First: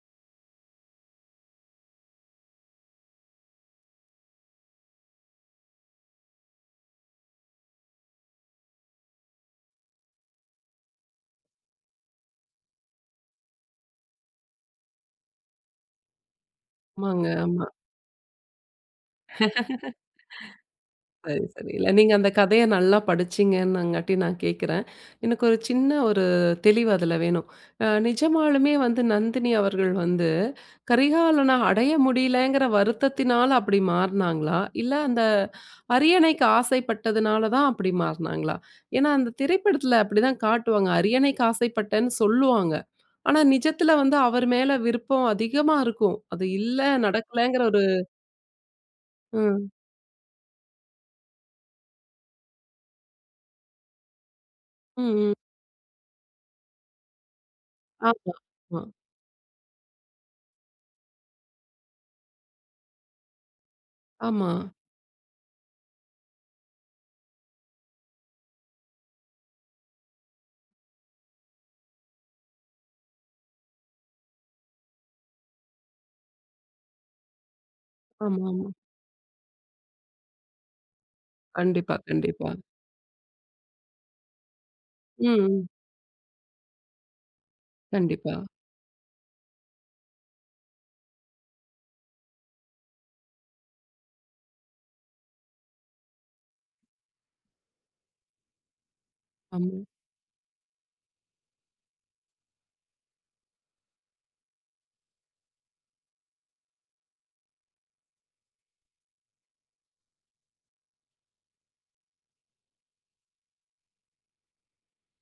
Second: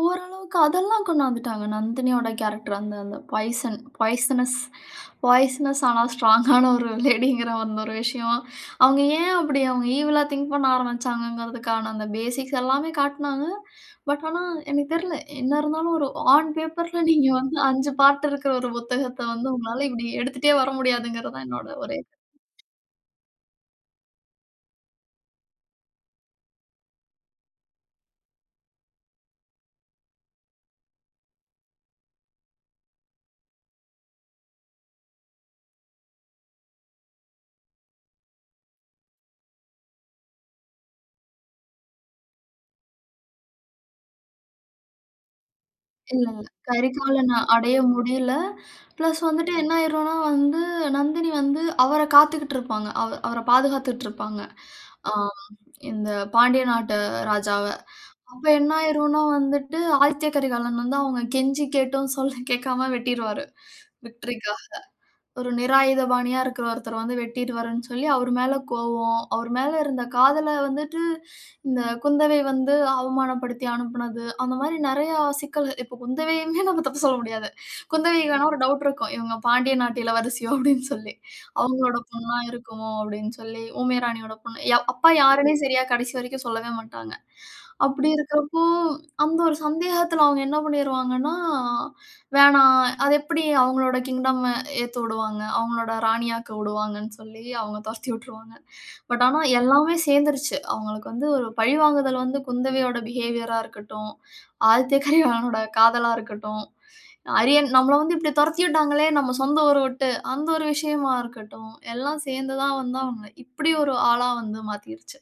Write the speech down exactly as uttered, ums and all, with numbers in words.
ஓரளவுக்கு அதெல்லாம் கொண்டு வந்துட்டாங்க. நந்தினியோட கேரக்டர் அந்த பாய்சன், பாய்சனஸ் பாய்சனஸ் ஆனா ஸ்ட்ராங் ஆன ஒரு லேடிங்கிற ஒரு விஷயம். அவுங்க ஏன் அப்பிடி அவுங்க ஈவில்லா திங்க் பண்ண ஆரம்பிச்சாங்கறதுக்கான அந்த பேசிக்ஸ் எல்லாமே காட்டினாங்க. பட் ஆனா எனக்குத் தெரியல. என்ன இருந்தாலும் ஒரு ஆன் பேப்பர்ஸ்ல ஆமாங்க, நீங்க வந்து ஆமா. அஞ்சு பாட்டு இருக்கற ஒரு புத்தகத்த வந்து உங்களால இப்பிடி எடுத்துட்டே வர முடியாதுங்கிறது சரி, தான் என்னோட சரி, இல்ல. ஒரே நீங்க அந்த கதைய நல்லா படிச்சிங்கன்னாங்காட்டி நான் கேக்கறேன். எனக்கு ஒரு சின்ன ஒரு தெளிவு அதில வேணும். அ நிஜமாலுமே வந்து நந்தினி அவர்கள் வந்து கரிகாலன அடைய முடியலேங்கிற வருத்தத்தினால அப்பிடி மாறுனாங்களா? இல்ல அந்த அரியணைக்கு ஆசைப்பட்டதுனால தான் அப்பிடி மாறுனாங்களா? ஏன்னா அந்த திரைப்படத்தில அப்பிடி தான் காட்டுவாங்க. அரியணைக்கு ஆசைப்பட்டேன்னு சொல்லுவாங்க. ஆனா நிஜத்தில வந்து அவரு மேல் விருப்பம் அதிகமா இருக்கும். இல்ல, அது இல்ல கரிகாலனா நடக்கலங்கிற அடைய ஒரு முடியல. பிளஸ் வந்துட்டு ம். என்ன ஆயிருன்னா வந்து நந்தினி வந்து அவர காத்துட்டு இருப்பாங்க. அ அவர பாதுகாத்துட்டு இருப்பாங்க. ம், ஆ ம். இந்த பாண்டிய நாட்டு ராஜாவ. ஆமா, அப்போ என்ன ஆமா. ஆயிருன்னா வந்துட்டு ஆதித்ய கரிகாலன் வந்து அவுங்க கெஞ்சி கேட்டும், சொல்ல கேட்காம வெட்டிடுவாரு. ஆமா. விக்டரிக்காக ஒரு நிராயுதபாணியா இருக்கற ஒருத்தர வந்து வெட்டி டுவார்ன்னு சொல்லி அவரு மேல கோபம், அவர் மேல இருந்த காதல வந்துட்டு இந்த குந்தவை வந்து அவமானப்படுத்தி அனுப்புனது. அந்த மாதிரி நிறைய சிக்கல்கள். இப்ப குந்தவையுமே நம்ம தப்பு சொல்ல முடியாது குந்தவைக்கு ஆமா, ஆனா ஒரு ஆமா. டவுட் இருக்கும். இவுங்க பாண்டிய நாட்டு இளவரசியோ அப்பிடின்னு சொல்லி, கண்டிப்பா, அவுங்களோட பெண்ணா கண்டிப்பா. இருக்குமோ? அப்பிடின்னு சொல்லி ஊமைய ராணியோட பொண்ணு அப்பா ம், யாருமே ம். சரியா கடைசி வரைக்கும் சொல்லவே மாட்டாங்க. அப்பிடி கண்டிப்பா. இருக்கிறப்போ! அந்த ஒரு சந்தேகத்தில அவுங்க என்ன பண்ணிருவாங்கன்னா, வேணாம். அது எப்பிடி அவுங்களோட கிங்டம் ஏத்து விடுவாங்க. அவுங்களோட ராணியாக்க உடுவாங்கன்னு சொல்லி, அவுங்க துரத்தி விட்டுருவாங்க. பட் ஆனா ஆமா. எல்லாமே சேர்ந்துருச்சு. அவுங்களுக்கு வந்து ஒரு பழிவாங்குதல் வந்து குந்தவையோட பிஹேவியர் ஆ இருக்கட்டு.ம் ஆதித்ய கரிகாலனோட காதலா இருக்கட்டும். அரியன் நம்மள வந்து இப்பிடி துரத்தி விட்டாங்களே நம்ம சொந்த ஊர விட்டு அந்த ஒரு விஷயமா இருக்கட்டும். எல்லாம் சேர்ந்து தான் வந்து அவுங்க இப்பிடி ஒரு ஆளா வந்து மாத்திருச்சு.